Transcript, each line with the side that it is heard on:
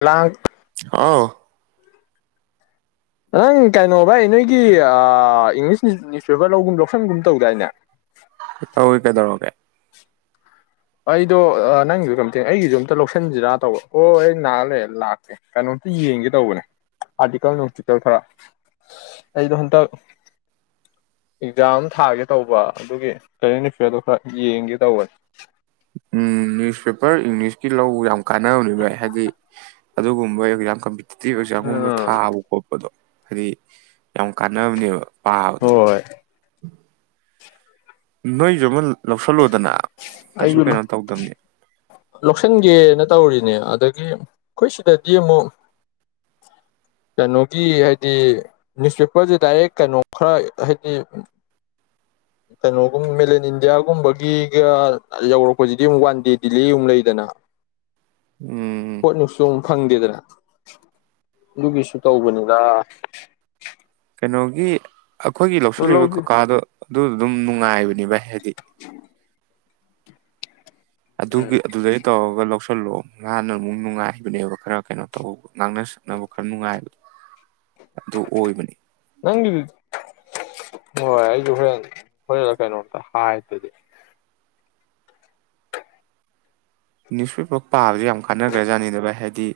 left: ꯂꯥꯡ
right: ꯍꯥꯎ
left: ꯅꯪ ꯀꯩꯅꯣ ꯚꯥꯏ ꯅꯣꯏꯒꯤ ꯏꯪꯂꯤꯁ ꯅ꯭ꯌꯨꯁꯄꯦꯄꯔ ꯂꯧꯒꯨꯝ ꯂꯧꯁꯟꯒꯨꯝ ꯇꯧꯗꯥꯏꯅꯦ
right: ꯇꯧꯏ ꯀꯩꯗꯧꯔꯒꯦ
left: ꯑꯩꯗꯣ ꯅꯪꯁꯨ ꯀꯔꯤꯝꯅꯠꯇꯦ ꯑꯩꯒꯤꯁꯨ ꯑꯝꯇ ꯂꯧꯁꯤꯟꯁꯤꯔꯥ ꯇꯧꯕ ꯑꯣ ꯑꯩ ꯉꯥꯏꯍꯛ ꯂꯩꯔ ꯥꯛꯀꯦ ꯀꯩꯅꯣꯝꯇ ꯌꯦꯡꯒꯦ ꯇꯧꯕꯅꯦ ꯑꯥꯔꯇꯤꯀꯜ ꯅꯨꯡꯇꯤꯀꯜ ꯈꯔ ꯑꯩꯗꯣ ꯍꯟꯇꯛ ꯑꯦꯛꯖꯥꯝ ꯊꯥꯒꯦ ꯇꯧꯕ ꯑꯗꯨꯒꯤ ꯀꯔꯦꯟ ꯑꯦꯐꯤꯌꯥꯔꯗꯨ ꯈꯔ ꯌꯦꯡꯒꯦ ꯇꯧꯕꯅꯤ
right: ꯎꯝ ꯅꯤꯌꯨꯁ ꯄꯦꯄꯔ ꯏꯪꯂꯤꯁꯀꯤ ꯂꯧꯕ ꯌꯥꯝ ꯀꯥꯟꯅꯕꯅꯤ ꯕꯥꯏ ꯍꯥꯏꯗꯤ ꯑꯗꯨꯒꯨꯝꯕ ꯑꯦꯛꯖꯥ ꯀꯝꯄꯤ ꯇꯤꯇꯤꯞ ꯑꯦꯚꯖꯥꯝꯒꯨꯝꯕ
left: ꯎꯝ
right: ꯊꯥꯕ ꯈꯣꯠꯄꯗꯣ ꯍꯥꯏꯗꯤ ꯌꯥꯝ ꯀꯥꯟꯅꯕꯅꯦꯕ ꯄꯥꯕꯗꯣ
left: ꯍꯣꯏ
right: ꯅꯣꯏꯖꯨ ꯑꯃꯟ
left: ꯑꯩꯁꯨ ꯂꯧ
right: ꯇꯧꯗꯝꯅꯤ
left: ꯂꯩꯁꯤꯟꯒꯦꯅ ꯇꯧꯔꯤꯅꯦ ꯑꯗ ꯒꯤ ꯑꯈꯣꯏ ꯁꯤꯗꯗꯤ ꯑꯃꯨꯛ ꯀꯩꯅꯣꯒꯤ ꯍꯥꯏꯗꯤ ꯅ꯭ꯌꯨꯁꯄꯦꯄꯔꯁꯦ ꯗꯥꯏꯔꯦꯛ ꯀꯩꯅꯣ ꯈꯔ ꯍꯥꯏꯗꯤ ꯀꯩꯅꯣꯒꯨꯝ ꯃꯦꯂꯟ ꯏꯟꯗꯤꯌꯥꯒꯨꯝꯕꯒꯤꯒ ꯌꯧꯔꯛꯄꯁꯤꯗꯤ ꯑꯃꯨꯛ ꯋꯥꯟ ꯗꯦ ꯗꯤꯂꯦꯥ ꯑꯃꯨꯛ ꯂꯩꯗꯅ
right: ꯎꯝ
left: ꯍꯣꯠ ꯅꯤꯎꯁꯁꯨ ꯑꯃꯨꯛ ꯐꯪꯗꯦꯗꯅ ꯑꯗꯨꯒꯤꯁꯨ ꯇꯧꯕꯅꯤꯗ
right: ꯀꯩꯅꯣꯒꯤ ꯑꯩꯈꯣꯏꯒꯤ
left: ꯑꯗꯨ
right: ꯂꯧꯁꯤꯜꯂꯤꯕ
left: ꯂꯧꯗꯦ
right: ꯀꯀꯥꯗ ꯑꯗꯨ ꯑꯗꯨꯝ ꯅꯨꯡꯉꯥꯏꯕꯅꯤ ꯚꯥꯏ ꯍꯥꯏꯗꯤ
left: ꯎꯝ
right: ꯑꯗꯨꯒꯤ ꯑꯗꯨꯗꯩ ꯇꯧꯔꯒ ꯂꯧ ꯁꯜꯂꫭ ꯃꯥꯥꯅ ꯑꯃꯨꯛ ꯅꯨꯡꯉꯥꯏꯕꯅꯦꯕ ꯈꯔ ꯀꯩꯅꯣ ꯇꯧꯕ ꯉꯥꯡꯅ ꯁꯛꯅꯕ ꯈꯔ ꯅꯨꯡꯉꯥꯏꯕꯗꯣ ꯑꯗꯨ ꯑꯣꯏꯕꯅꯤ
left: ꯅꯪꯒꯤꯗꯨ ꯍꯣꯏ ꯑꯩꯁꯨ ꯍꯣꯔꯦꯟ ꯍꯣꯔꯦꯟꯂꯥ ꯀꯥꯏꯩꯅꯣ ꯑꯝꯇ ꯍꯥꯥꯏꯗꯗꯤ
right: ꯅ꯭ꯌꯨꯁꯄꯦꯄꯔ ꯄꯥꯕꯁ ꯌꯥꯝ ꯀꯥꯟꯅꯈ꯭ꯔꯖꯥꯠꯅꯤꯗꯕ ꯍꯥꯏꯗꯤ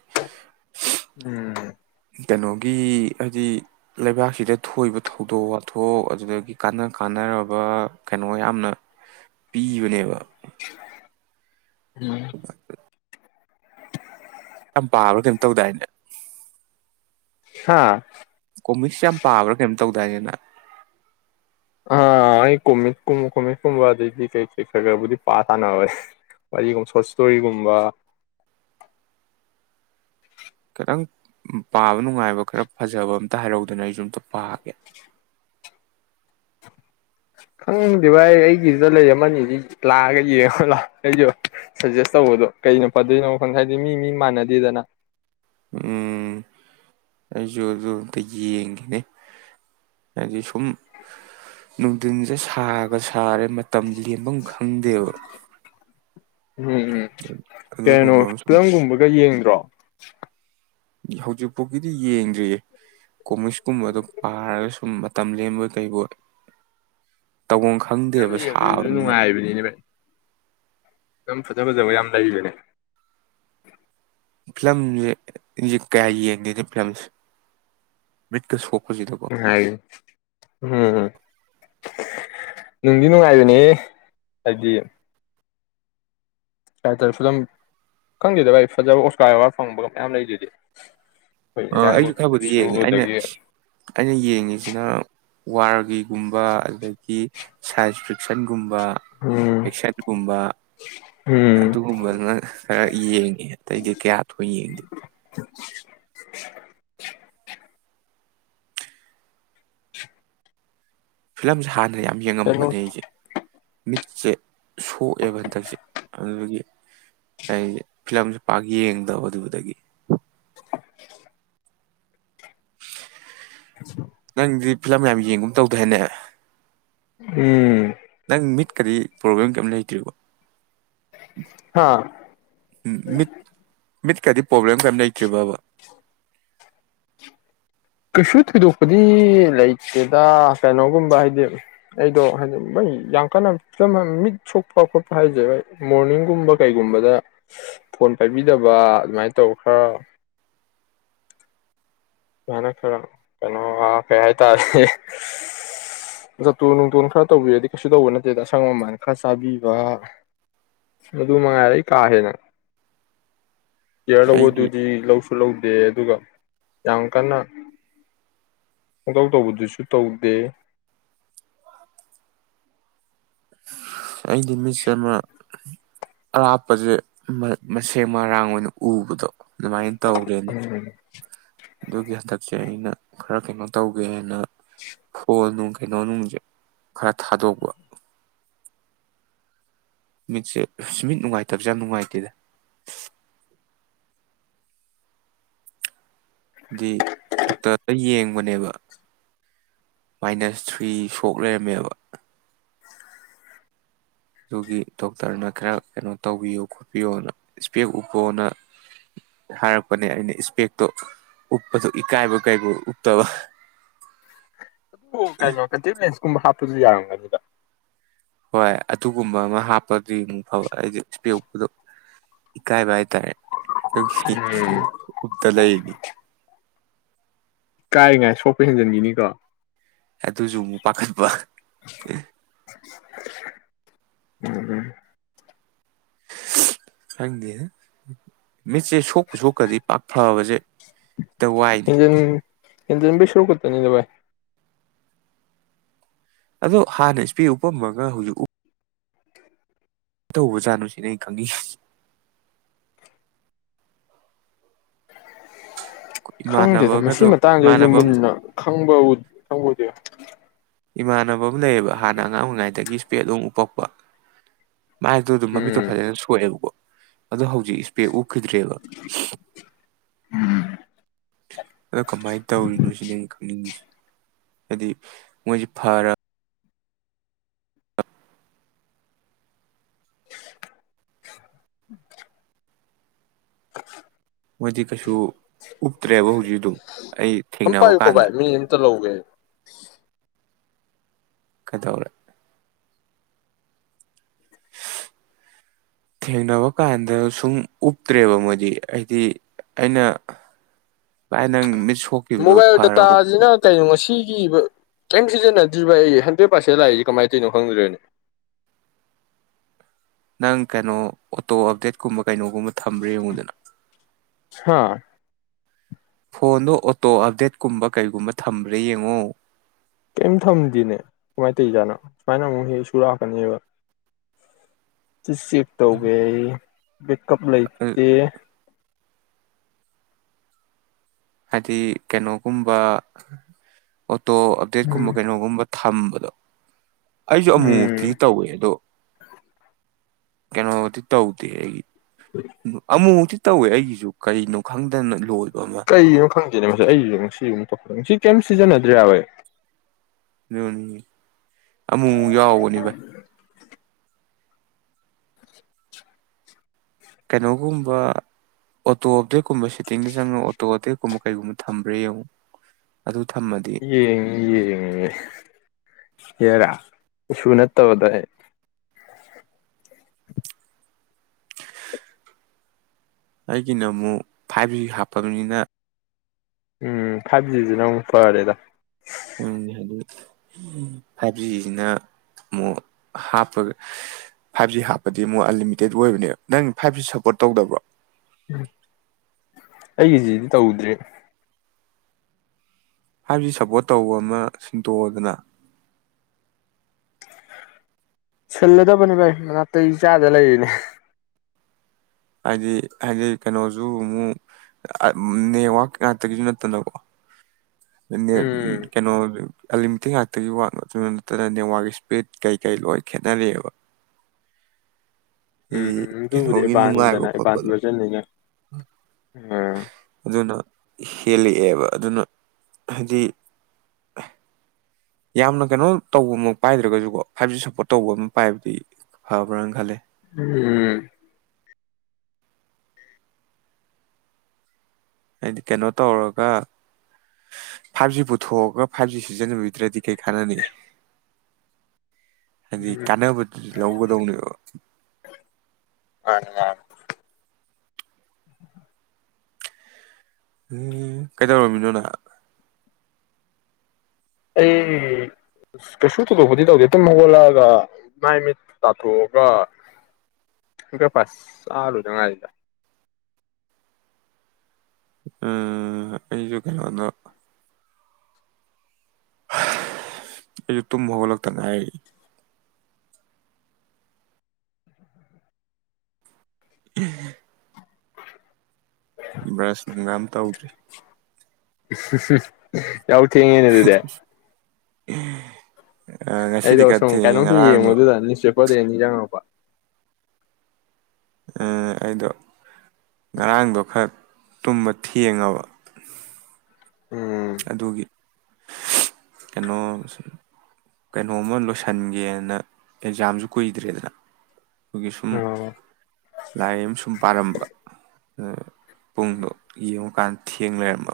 left: ꯎꯝ
right: ꯀꯩꯅꯣꯒꯤ ꯍꯥꯏꯗꯤ ꯂꯩꯕꯥꯛꯁꯤꯗ ꯊꯣꯛꯏꯕ ꯊꯧꯗꯣꯛ ꯋꯥꯊꯣꯛ ꯑꯗꯨꯗꯒꯤ ꯀꯥꯟꯅ ꯀꯥꯟꯅꯔꯕ ꯀꯩꯅꯣ ꯌꯥꯝꯅ ꯄꯤꯕꯅꯦꯕ
left: ꯎꯝ
right: ꯌꯥꯝ ꯄꯥꯕ꯭ꯔꯥ ꯀꯩꯝ ꯇꯧꯗꯥꯏꯅꯦ
left: ꯍꯥꯥ
right: ꯀꯣꯃꯤꯛꯁ ꯌꯥꯝ ꯄꯥꯕ꯭ꯔꯥ ꯀꯩꯅꫭꯝ ꯇꯧꯗꯥꯏꯅꯦ ꯅꯪ
left: ꯑꯥ ꯑꯩ ꯀꯣꯃꯤꯛ ꯀꯨꯝ ꯀꫭꯃꯤꯛ ꯀꯨꯝꯕ ꯑ ꯀꯩ ꯀꯩ ꯈꯔ ꯈꯔꯕꯨꯗꯤ ꯄꯥ ꯁꯥꯟꯅꯕꯅꯦ ꯋꯥꯔꯤꯒꯨꯝꯕ ꯁꯣꯔꯠ ꯁꯇꯣꯔꯤꯒꯨꯝꯕ
right: ꯈꯤꯇꯪ ꯄꯥꯕ ꯅꯨꯡꯉꯥꯏꯕ ꯈꯔ ꯐꯖꯕ ꯑꯝꯇ ꯍꯥꯏꯔꯧꯗꯅ ꯑꯩꯁꯨ ꯑꯝꯇ ꯄꯥꯒꯦ
left: ꯈꯪꯗꯦ ꯚꯥꯏ ꯑꯩꯒꯤꯁꯤꯗ ꯂꯩꯔꯤꯑꯃꯅꯤꯁꯤ ꯂꯥꯛꯑꯒ ꯌꯦꯡꯉꯒ ꯂꯥꯛꯑꯣ ꯑꯩꯁꯨ ꯁꯖꯦꯁ ꯇꯧꯕꯗꯣ ꯀꯩꯅ ꯐꯗꯣꯏꯅꯣ ꯈꯪ‌ ꯍꯥꯏꯗꯤ ꯃꯤ ꯃꯤ ꯃꯥꯟꯅꯗꯦꯗꯅ
right: ꯎꯝ ꯑꯩꯁꯨ ꯑꯗꯨ ꯑꯝꯇ ꯌꯦꯡꯒꯦꯅꯦ ꯍꯥꯏꯗꯤ ꯁꯨꯝ ꯅꯨꯡꯊꯤꯟ ꯁꯦ ꯁꯥꯒ ꯁꯥꯔꯦ ꯃ ꯇꯝ ꯂꯦꯟꯚꯝ ꯈꯪ
left: ꯎꯝ ꯎꯝ ꯀꯩꯅꯣ
right: ꯑꯗꯨꯒꯨꯝꯕ ꯑꯃ ꯁꯨꯝ
left: ꯐꯤꯂꯝꯒꯨꯝꯕꯒ ꯌꯦꯡ ꯗ꯭ꯔꯣ
right: ꯍꯧꯖꯤꯛ ꯐꯥꯎꯒꯤꯗꯤ ꯌꯦꯡꯗ꯭ꯔꯤꯌꯦ ꯀꯣꯃꯤꯛꯁꯀꯨꯝꯕꯗꯣ ꯄꯥꯔꯒ ꯁꯨꯝ ꯃꯇꯝ ꯂꯦꯟꯕꫭꯏ ꯀꯩꯕꫭꯏ ꯇꯧꯐꯝ
left: ꯐꯤꯂꯝ
right: ꯈꯪꯗꯦꯕ
left: ꯌꯦꯡꯕꯗꯨꯁꯨ
right: ꯁꯥꯕꯅꯤꯅ
left: ꯅꯨꯡꯉꯥꯏꯕꯅꯤꯅꯦ ꯚꯥꯏ ꯐꯤꯂꯝ ꯐꯖ ꯐꯖꯕ ꯌꯥꯝ ꯂꯩꯕꯅꯦ
right: ꯐꯤꯂꯝꯁꯦ ꯑꯩꯖꯦ ꯀꯌꯥ ꯌꯦꯡꯗꯦꯅꯦ ꯐꯤꯂꯝꯁꯦ ꯃꯤꯠꯀ ꯁꯣꯛ
left: [unintelligible] ꯎꯝ ꯅꯨꯡꯗꯤ ꯅꯨꯡꯉꯥꯏꯕꯅꯤꯍꯦ ꯍꯥꯏꯗꯤ ꯗꯥꯛꯇꯔ ꯐꯂꯝ ꯈꯪꯗꯦꯗ ꯚꯥꯏ ꯐꯖꯕ ꯑꯣꯁꯀꯥꯔ ꯑꯋꯥꯗ ꯐꯪꯕꯒ ꯃꯌꯥꯝ ꯂꯩꯗꯨꯗꯤ ꯑꯩꯈꯣꯏ
right: ꯑ
left: ꯏꯟꯗꯤꯌꯥꯟ
right: ꯑꯩꯁꯨ ꯈꯕꯨꯗꯤ
left: ꯃꯨꯚꯤꯗꯁꯨ
right: ꯌꯦꯡꯉꯤ ꯑꯩꯅ
left: ꯑꯗꯒꯤ
right: ꯑꯩꯅ ꯌꯦꯡꯉꯤꯁꯤꯅ ꯋꯥꯔꯒꯤ ꯒꯨꯝꯕ ꯑꯗꯒꯤ ꯁꯥꯏꯟꯁ ꯐꯤꯛꯁꯟ ꯒꯨꯝꯕ
left: ꯎꯝ
right: ꯑꯦꯛꯁꯟꯒꯨꯝꯕ
left: ꯎꯝ
right: ꯑꯗꯨꯒꯨꯝꯕꯅ ꯈꯔ ꯌꯦꯡꯉꯦ ꯑꯇꯩꯗꯤ ꯀꯌꯥ ꯊꯣꯏꯅ ꯌꯦꯡꯗꯦ ꯐꯤꯂꯝꯁꯦ ꯍ ꯅ ꯌꯥꯝ
left: ꯀꯩꯅꯣ
right: ꯌꯦꯡꯉꯝꯕꯅꯦ ꯑꯩꯁꯦ ꯃꯤꯠꯁꯦ ꯁꯣꯛꯑꯦꯕ ꯍꯟꯗꯛꯁꯦ ꯑꯗꯨꯗꯒꯤ ꯑꯩꯁꯦ ꯐꯤꯂꯝꯁꯦ ꯄꯥꯛ ꯌꯦꯡꯗꯕ ꯑꯗꯨꯗꯒꯤ ꯅꯪꯗꯤ ꯐꯤꯂꯝ ꯌꯥꯝ ꯌꯦꯡ ꯒꯨꯝ ꯇꯧꯗꯥꯏꯅꯦ
left: ꯎꯝ
right: ꯅꯪ ꯃꯤꯠꯀꯗꯤ ꯄ꯭ꯔꯣꯕ꯭ꯂꯦꯝ ꯀꯩꯝ ꯂꯩꯇ꯭ꯔꯤꯕꯣ
left: ꯍꯥ
right: ꯎꯝ ꯃꯤꯠ ꯃꯤꯠꯀꯗꯤ ꯄ꯭ꯔꯣꯕ꯭ꯂꯦꯝ ꯀꯩꯝ ꯂꯩꯇ꯭ꯔꯤꯕꯕ
left: ꯀꯩꯁꯨ ꯊꯣꯏꯗꯣꯛꯄꯗꯤ ꯂꯩꯇꯦꯗ ꯀꯩꯅꯣꯒꯨꯝꯕ ꯍꯥꯏꯗꯤ ꯑꯩꯗꯣ ꯍꯥꯏꯗꯤ ꯗꯨꯝ ꯌꯥꯝ ꯀꯟꯅ ꯐꯤꯂꯝ ꯍꯥꯏ ꯃꯤꯠ ꯁꯣꯛꯄ ꯈꯣꯠꯄ ꯍꯥꯏꯁꯦ ꯍꫭꯏ ꯃꯣꯔꯅꯤꯡꯒꯨꯝꯕ ꯀꯩꯒꯨꯝꯕꯗ ꯐꯣꯟ ꯄꯥꯏꯕꯤꯗꯕ ꯑꯗꯨꯃꯥꯏꯅ ꯇꯧ ꯈ꯭ꯔ ꯑꯗꯨꯃꯥꯏꯅ ꯈꯔ ꯀꯩꯅꯣ ꯑ ꯀꯩ ꯍꯥꯏꯇꯥꯔꯦ ꯖꫭꯇꯣꯟ ꯅꯨꯡꯇꯣꯟ ꯈꯔ ꯇꯧꯕꯤꯔꯗꯤ ꯀꯩꯁꯨ ꯇꯧꯕ ꯅꯠꯇꯦꯗ ꯑꯁꯪ ꯑꯃꯃꯥꯟ ꯈꯔ ꯆꯥꯕꯤꯕ ꯑꯗꯨ ꯃꯉꯥꯏꯔꯦ ꯑꯩ ꯀꯥ ꯍꯦꯟꯅ ꯌꯥꯔ
right: ꯑꯩꯒꯤ
left: ꯂꯧꯕꯗꯨꯗꯤ ꯂꯧꯁ ꯈꯨꯜꯍꯧꯗꯦ ꯑꯗꯨꯒ ꯌꯥꯝ ꯀꯟꯅ ꯄꯪꯇꯧ ꯇꯧꯕꯗꯨꯁꯨ ꯇꯧꯗꯦ
right: ꯑꯩꯗꯤ ꯃꯤꯠꯁꯦ ꯑꯃ ꯑꯔꯥꯞꯄꯁꯦ ꯃꯁꯦꯡ ꯃꯔꯥꯡ ꯑꯣꯏꯅ ꯎꯕꯗꯣ ꯑꯗꯨꯃꯥꯏꯅ ꯇꯧꯔꯦꯅꯦ
left: ꯎꯝ
right: ꯑꯗꯨꯒꯤ ꯍꯟꯗꯛꯁꯦ ꯑꯩꯅ ꯈꯔ ꯀꯩꯅꯣ ꯇꯧꯒꯦꯅ ꯐꯣꯟ ꯅꯨꯡ ꯀꯩꯅꯣꯅꯨꯡꯁꯦ ꯈꯔ ꯊꯥꯗꯣꯛꯄ ꯃꯤꯠꯁꯦ ꯃꯤꯠ ꯅꯨꯡꯉꯥꯏꯇꯕꯖꯦ ꯌꯝ ꯅꯨꯡꯉꯥꯏꯇꯦꯗ ꯍꯥꯗꯤ ꯗꯣꯛꯇꯔꯗ ꯌꯦꯡꯕꯅꯦꯕ ꯃꯥꯏꯅꯁ ꯊ꯭ꯔꯤ ꯁꯣꯛ ꯂꯩꯔꯝꯃꯦꯕ ꯑꯗꯨꯒꯤ ꯗꯣꯛꯇꯔꯅ ꯈꯔ ꯀꯩꯅꯣ ꯇꯧꯕꯤꯌꯨ ꯈꯣꯠꯄꯤꯌꯨꯅ ꯏꯁꯄꯦꯛ ꯎꯞꯄꯣꯅ ꯍꯥꯏꯔꯛꯄꯅꯦ ꯑꯩꯅ ꯏꯁꯄꯦꯛꯇꯣ ꯎꯞꯄꯗꯣ ꯏꯀꯥꯏꯕ ꯀꯩꯕꫭꯏ ꯎꯞꯇꯕ
left: ꯎ ꯀꯩꯅꫭ ꯀꯟꯇꯦꯛ ꯂꯦꯟꯁ ꯀꯨꯝꯕ ꯍꯥꯞꯄꯁꯨ ꯌꯥꯔꯝꯒꯅꯤꯗ
right: ꯍꯣꯏ ꯑꯗꯨꯒꯨꯝꯕ ꯑꯃ ꯍꯥꯞꯄꯗꯤ ꯃꯨꯛ ꯐꯕ ꯑꯩꯗꯤ ꯁ꯭ꯄꯦꯛ ꯎꯞꯄꯗꯣ ꯏꯀꯥꯏꯕ ꯍꯥꯏꯇꯥꯔꯦ ꯗꯨꯒꯤ
left: ꯎꯝ
right: ꯎꯞꯇ ꯂꯩꯔꯤꯅꯤ
left: ꯀꯥꯏꯔꯤ ꯉꯥꯏ ꯁꯣꯛꯄ ꯍꯦꯟꯖꯤꯟꯒꯤꯅꯤꯀꯣ
right: ꯑꯗꯨꯖꯨ ꯑꯃꯨꯛ ꯄꯈꯠꯄ
left: ꯎꯝ ꯎꯝ
right: ꯈꯪꯗꯦ ꯃꯤꯠꯁꯦ ꯁꯣꯛꯄ ꯁꯣꯛꯈ꯭ꯔꯗꯤ ꯄꯥꯛ ꯐꯕꯁꯦ ꯍꯦꯛꯇ
left: [unintelligible]
right: ꯋꯥꯏꯅꯦ
left: ꯍꯦꯟꯖꯟꯕꯩ ꯁꯔꯨꯛ ꯈꯛꯇꯅꯤꯗ ꯚꯥꯏ
right: ꯑꯗꯣ ꯍꯥꯟꯅ ꯁ꯭ꯄꯦꯛ ꯎꯞꯄꯝꯃꯒ ꯍꯧꯖꯤꯛ ꯎꯞ ꯇꯧꯕ ꯖꯥꯠꯅꫭꯁꯤꯅꯤ ꯑꯩꯅ ꯈꯪꯅꯤꯡꯉꯤꯁꯤ
left: ꯈꯪꯗꯦꯗ ꯃꯁꯤ
right: ꯏꯃꯥꯟꯅꯕꯒꯗꯣ
left: ꯃꯇꯥꯡꯁꯦ ꯑꯩꯁꯨ
right: ꯏꯃꯥꯟꯅꯕ ꯑꯃ
left: ꯃꯨꯟꯅ ꯈꯪꯕ ꯈꯪꯎꯗꯦ
right: ꯏꯃꯥꯟꯅꯕ ꯑꯝ ꯂꯩꯌꯦꯕ ꯍꯥꯟꯅ ꯑꯉꯥꯡ ꯑꯣꯏꯔꯤꯉꯩꯗꯒꯤ ꯁ꯭ꯄꯦꯠ ꯑꯗꯨꯝ ꯎꯄꯛꯄ ꯃꯥꯏꯗꯣ ꯑꯗꯨꯝ ꯃꯃꯤꯠꯇꯣ
left: ꯎꯝ
right: ꯐꯖꯅ ꯁꯣꯛꯑꯦꯕꯀꯣ ꯑꯗꯣ ꯍꯧꯖꯤꯛ ꯏꯁꯄꯦꯛ ꯎꯞꯈꯤꯗ꯭ꯔꯦꯕ ꯑꯗꯣ ꯀꯃꯥꯏꯅ ꯇꯧꯔꯤꯅꯣ ꯁꯤꯅꯦ ꯑꯩꯅ ꯈꯪꯅꯤꯡꯉꯁꯤ ꯍꯥꯏꯗꯤ ꯃꯣꯏꯁꯤ ꯐꯔ
left: [inaudible] [inaudible]
right: ꯃꯣꯏꯗꯤ ꯀꯩꯁꯨ ꯎꯞꯇ꯭ꯔꯦꯕ ꯍꯧꯖꯤꯛ ꯑꯗꯨꯝ ꯑꯩ
left: ꯑꯝ
right: ꯊꯦꯡꯅꯕ
left: ꯄꯥꯏꯌꯨꯀꯣ
right: ꯀꯥꯟꯗ
left: ꯚꯥꯏ ꯃꯤꯅꯤꯠ ꯑꯝꯇ [inaudible]
right: ꯀꯗꯧꯔꯦ ꯊꯦꯡꯅꯕ ꯀꯥꯟꯗ ꯁꯨꯝ ꯎꯞꯇ꯭ꯔꯦꯕ ꯃꯣꯏꯗꯤ ꯑꯩꯗꯤ ꯑꯩꯅ ꯂꯥꯏ ꯅꯪ ꯁꯣꯛꯈꯤꯕꯗꯣ
left: ꯃꯣꯕꯥꯏꯜ
right: ꯐꯔꯕ
left: ꯗꯇꯥꯁꯤꯅ ꯀꯩꯅꯣ ꯉꯁꯤ ꯀꯔꯤꯝ ꯁꯤꯖꯤꯟꯅꯗ꯭ꯔꯤꯕ ꯑꯩ ꯍꯟꯗ꯭ꯔꯦꯠ ꯄꯥꯔꯁꯦꯟ ꯂꯥꯛꯏꯁꯦ ꯀꯃꯥꯏꯅ ꯇꯧꯔꯤꯅꯣ ꯈꯪꯗ꯭ꯔꯅꯦ
right: ꯅꯪ ꯀꯩꯅꯣ ꯑꯣꯇꯣ ꯑꯞꯗꯦꯠꯀꯨꯝꯕ ꯀꯩꯅꯣꯒꯨꯝꯕ ꯊꯝꯕ꯭ꯔꯦ ꯌꯦꯡꯉꯨꯗꯅ
left: [unintelligible]
right: ꯐꯣꯟꯗꯣ ꯑꯣꯇꯣ ꯑꯞꯗꯦꯠꯀꯨꯝꯕ ꯀꯩꯒꯨꯝꯕ ꯊꯝꯕ꯭ꯔꯦ ꯌꯦꯡꯉꯨ
left: ꯀꯔꯤꯝ ꯊꯝꯗꯤꯅꯦ ꯀꯃꯥꯏꯅ ꯇꯧꯔꯤꯖꯥꯠꯅꯣ ꯁꯨꯃꯥꯏꯅ ꯑꯃꯨꯛ ꯍꯦꯛ ꯁꯨꯔꯛꯀꯅꯦꯕ ꯁꯤ ꯆꯦꯛ ꯇꯧꯒꯦ ꯑꯩ [inaudible] ꯀꯞ ꯂꯩꯇꯦ
right: ꯍꯥꯏꯗꯤ ꯀꯩꯅꯣꯒꯨꯝꯕ ꯇꯣ ꯑꯞꯗꯦꯠ ꯀꯨꯝꯕ
left: ꯎꯝ
right: ꯀꯩꯅꯣꯒꯨꯝꯕ ꯊꯝꯕꯗꯣ ꯑꯩꯁꯨ ꯑꯃꯨꯃꯨꯛꯇꯤ
left: ꯎꯝ
right: ꯇꯧꯋꯦ ꯑꯗꯣ ꯀꯩꯅꯣꯗꯤ ꯇꯧꯗꯦ ꯍꯥꯏꯒꯤ ꯑꯃꯨꯛꯃꯨꯛꯇꯤ ꯇꯧꯋꯦ ꯑꯩꯒꯤꯁꯨ ꯀꯅꯣ ꯈꯪꯗꯅ ꯂꯣ
left: ꯀꯩꯅꯅꯣ ꯈꯪꯗꯦꯅꯦ ꯃꯁꯥꯏ ꯑꯩꯁꯨ ꯉꯁꯤ ꯑꯃꯛꯈꯠꯁꯤ ꯀꯦꯝ ꯁꯤꯖꯤꯟ ꯑꯗꯨꯔ ꯑꯣꯏꯦ
right: [unintelligible] ꯑꯃꯨꯛꯨꯛ ꯌꯥꯎꯕꯅꯤ ꯚꯥꯏ ꯀꯩꯅꯣꯒꯨꯝꯕ ꯑꯣꯇꯣ ꯑꯞꯇꯦꯛꯀꯨꯝꯕ ꯁꯤꯠꯇꯤꯡꯗ ꯆꯪꯉ ꯑꯣꯇꯣ ꯑꯞꯗꯦꯛꯀꯨꯝꯕ ꯀꯩꯒꯨꯝꯕ ꯊꯝꯕ꯭ꯔꯦ ꯌꯦꯡꯉꯨ ꯑꯗꯨ ꯊꯝꯃꯗꯤ
left: [unintelligible] ꯌꯥꯔꯥ ꯏꯁꯨ ꯅꯠꯇꯕꯗ
right: ꯑꯩꯒꯤꯅ ꯑꯃꯨꯛ ꯐꯥꯏꯚ ꯖꯤ ꯍꯥꯞꯄꯅꯤꯅ
left: ꯎꯝ ꯐꯥꯏꯚ ꯖꯤꯁꯤꯅ ꯑꯃꯨꯛ ꯐꯔꯦꯗ
right: ꯍꯥꯏꯗꯤ ꯐꯥꯏꯚ ꯖꯤꯁꯤꯅ ꯑꯃꯨꯛ ꯍꯥꯞꯄꯒ ꯐꯥꯏꯚ ꯖꯤ ꯍꯥꯞꯄꯗꯤ ꯑꯃꯨꯛ ꯑꯟꯂꯤꯃꯤꯇꯦꯠ ꯑꯣꯏꯕꯅꯦꯕ ꯅꯪ ꯐꯥꯏꯚ ꯖꯤ ꯁꯞꯄꯣꯔꯠ ꯇꯧꯗꯕ꯭ꯔꯣ
left: ꯎꯝ ꯑꯩꯒꯤꯁꯤꯗꯤ ꯇꯧꯗ꯭ꯔꯦ
right: ꯍꯥꯏꯕꯁꯤ ꯁꯞꯄꯣꯔꯠ ꯇꯧꯕ ꯑꯃ ꯁꯤꯟꯇꯣꯛꯑꯗꯅ
left: ꯁꯤꯜꯂꯗꯕꯅꯤ ꯚꯥꯏ ꯃꯅꯥꯇꯩ ꯆꯥꯗ ꯂꯩꯔꯤꯅꯦ
right: ꯍꯥꯏꯗꯤ ꯍꯥꯏꯗꯤ ꯀꯩꯅꯣꯁꯨ ꯑꯃꯨꯛ ꯅꯦꯠꯋꯥꯛ ꯉꯥꯛꯇꯒꯤꯁꯨ ꯅꯠꯇꯅꯀꯣ
left: ꯎꯝ
right: ꯀꯩꯅꯣ ꯑꯂꯤꯃꯤꯇꯤꯡ ꯉꯥꯛꯇꯒꯤ ꯋꯥꯠꯗꯨꯅ ꯅꯠꯇꯅ ꯅꯦꯠꯋꯥꯛꯀꯤ ꯏꯁꯄꯤꯠ ꯀꯩꯀꯩ ꯂꯣꯏ ꯈꯦꯠꯅꯔꯛꯦꯕ
left: ꯎꯝ ꯑꯗꯨꯕꯨꯗꯤ
right: ꯀꯩꯅꯣꯒꯤ
left: ꯏꯕꯥꯟꯗꯅ
right: ꯅꯨꯡꯉꯥꯏꯕ
left: ꯏꯕꯥꯟ
right: ꯈꯣꯠꯄꯗꯣ
left: ꯖꯟꯅꯤꯅ ꯎꯝ
right: ꯑꯗꯨꯅ ꯍꯦꯜꯂꯛꯑꯦꯕ ꯑꯗꯨꯅ ꯍꯥꯏꯗꯤ ꯌꯥꯝꯅ ꯀꯩꯅꯣ ꯇꯧꯕ ꯑꯃ ꯄꯥꯏꯗ꯭ꯔꯒꯁꯨꯀꯣ ꯍꯥꯏꯕꯗꯤ ꯁꯞꯄꯣꯔꯠ ꯇꯧꯕ ꯑꯃ ꯄꯥꯏꯕꯗꯤ ꯐꯕ꯭ꯔꯅ ꯈꯜꯂꯦ
left: ꯎꯝ
right: ꯍꯥꯏꯗꯤ ꯀꯩꯅꯣ ꯇꯧꯔꯒ ꯐꯥꯏꯚ ꯖꯤ ꯄꯨꯊꯣꯛꯑꯒ ꯐꯥꯏꯚ ꯖꯤ ꯁꯤꯖꯤꯟꯅꯕꯤꯗ꯭ꯔꯗꯤ ꯀꯩ ꯀꯥꯟꯅꯅꯤ ꯍꯥꯏꯗꯤ
left: ꯎꯝ
right: ꯀꯥꯟꯅꯕꯗꯨ ꯂꯧꯒꯗꯧꯅꯦꯕ
left: ꯅꯤ
right: ꯎꯝ ꯀꯩꯗꯧꯔꯝꯃꯤꯅꯣ ꯅꯍ
left: ꯑꯩ ꯀꯩꯁꯨ ꯊꯣꯏꯗꯣꯛꯄꯗꯤ ꯇꯧꯗꯦ ꯑꯗꯨꯝ ꯍꯧꯒꯠꯂꯛꯑꯒ ꯃꯥꯏ ꯃꯤꯠ ꯇꯥꯊꯣꯛꯑꯒ ꯕ꯭ꯔꯦꯛꯐꯥꯁ ꯆꯥꯂꯣꯏꯗꯉꯥꯏꯁꯤꯗ
right: ꯎꯝ ꯑꯩꯁꯨ ꯀꯩꯅꯗꯣ ꯑꯩꯁꯨ ꯇꯨ ꯃ ꯍꯧꯕꯂ ꯇ ꯅꯥꯏꯔꯤ ꯎꯝ ꯕ꯭ꯔꯁ ꯅꯨꯡꯒꯥꯝ ꯇꯧꯗ꯭ꯔꯤ
left: [unintelligible] ꯌꯥꯎꯠꯤ ꯌꯦꯉꯦꯅꯗꯗꯦ
right: ꯎꯝ
left: ꯑꯩꯗꯣ ꯁꯨꯝ ꯀꯩꯅꯣꯝ ꯁꯨꯝ ꯌꯦꯡꯉꯣꯗꯨꯗ ꯅ꯭ꯌꯨꯁꯄꯦꯄꯔꯗ ꯑꯦꯅꯤ ꯆꯪꯉꯛꯄ
right: ꯑꯩꯗꯣ ꯉꯔꯥꯡꯗꯣ ꯈꯔ ꯇꯨꯝꯕ ꯊꯦꯡꯉꯕ
left: ꯎꯝ
right: ꯑꯗꯨꯒꯤ ꯀꯩꯅꯣ ꯀꯩꯅꯣꯝꯃ ꯂꯣꯏꯁꯤꯟꯒꯦꯅ ꯑꯦꯛꯖꯥꯝꯁꯨ ꯀꯨꯏꯗ꯭ꯔꯦꯗꯅ ꯑꯩꯈꯣꯏꯒꯤ ꯁꯨꯝ
left: ꯑꯣ
right: ꯂꯥꯏ ꯑꯃ ꯁꯨꯝ ꯄꯥꯔꯝꯕ ꯑ ꯄꯨꯡꯗꯣ ꯌꯦꯡꯨꯀꯥꯟ ꯊꯦꯡꯅꯔꯝꯕ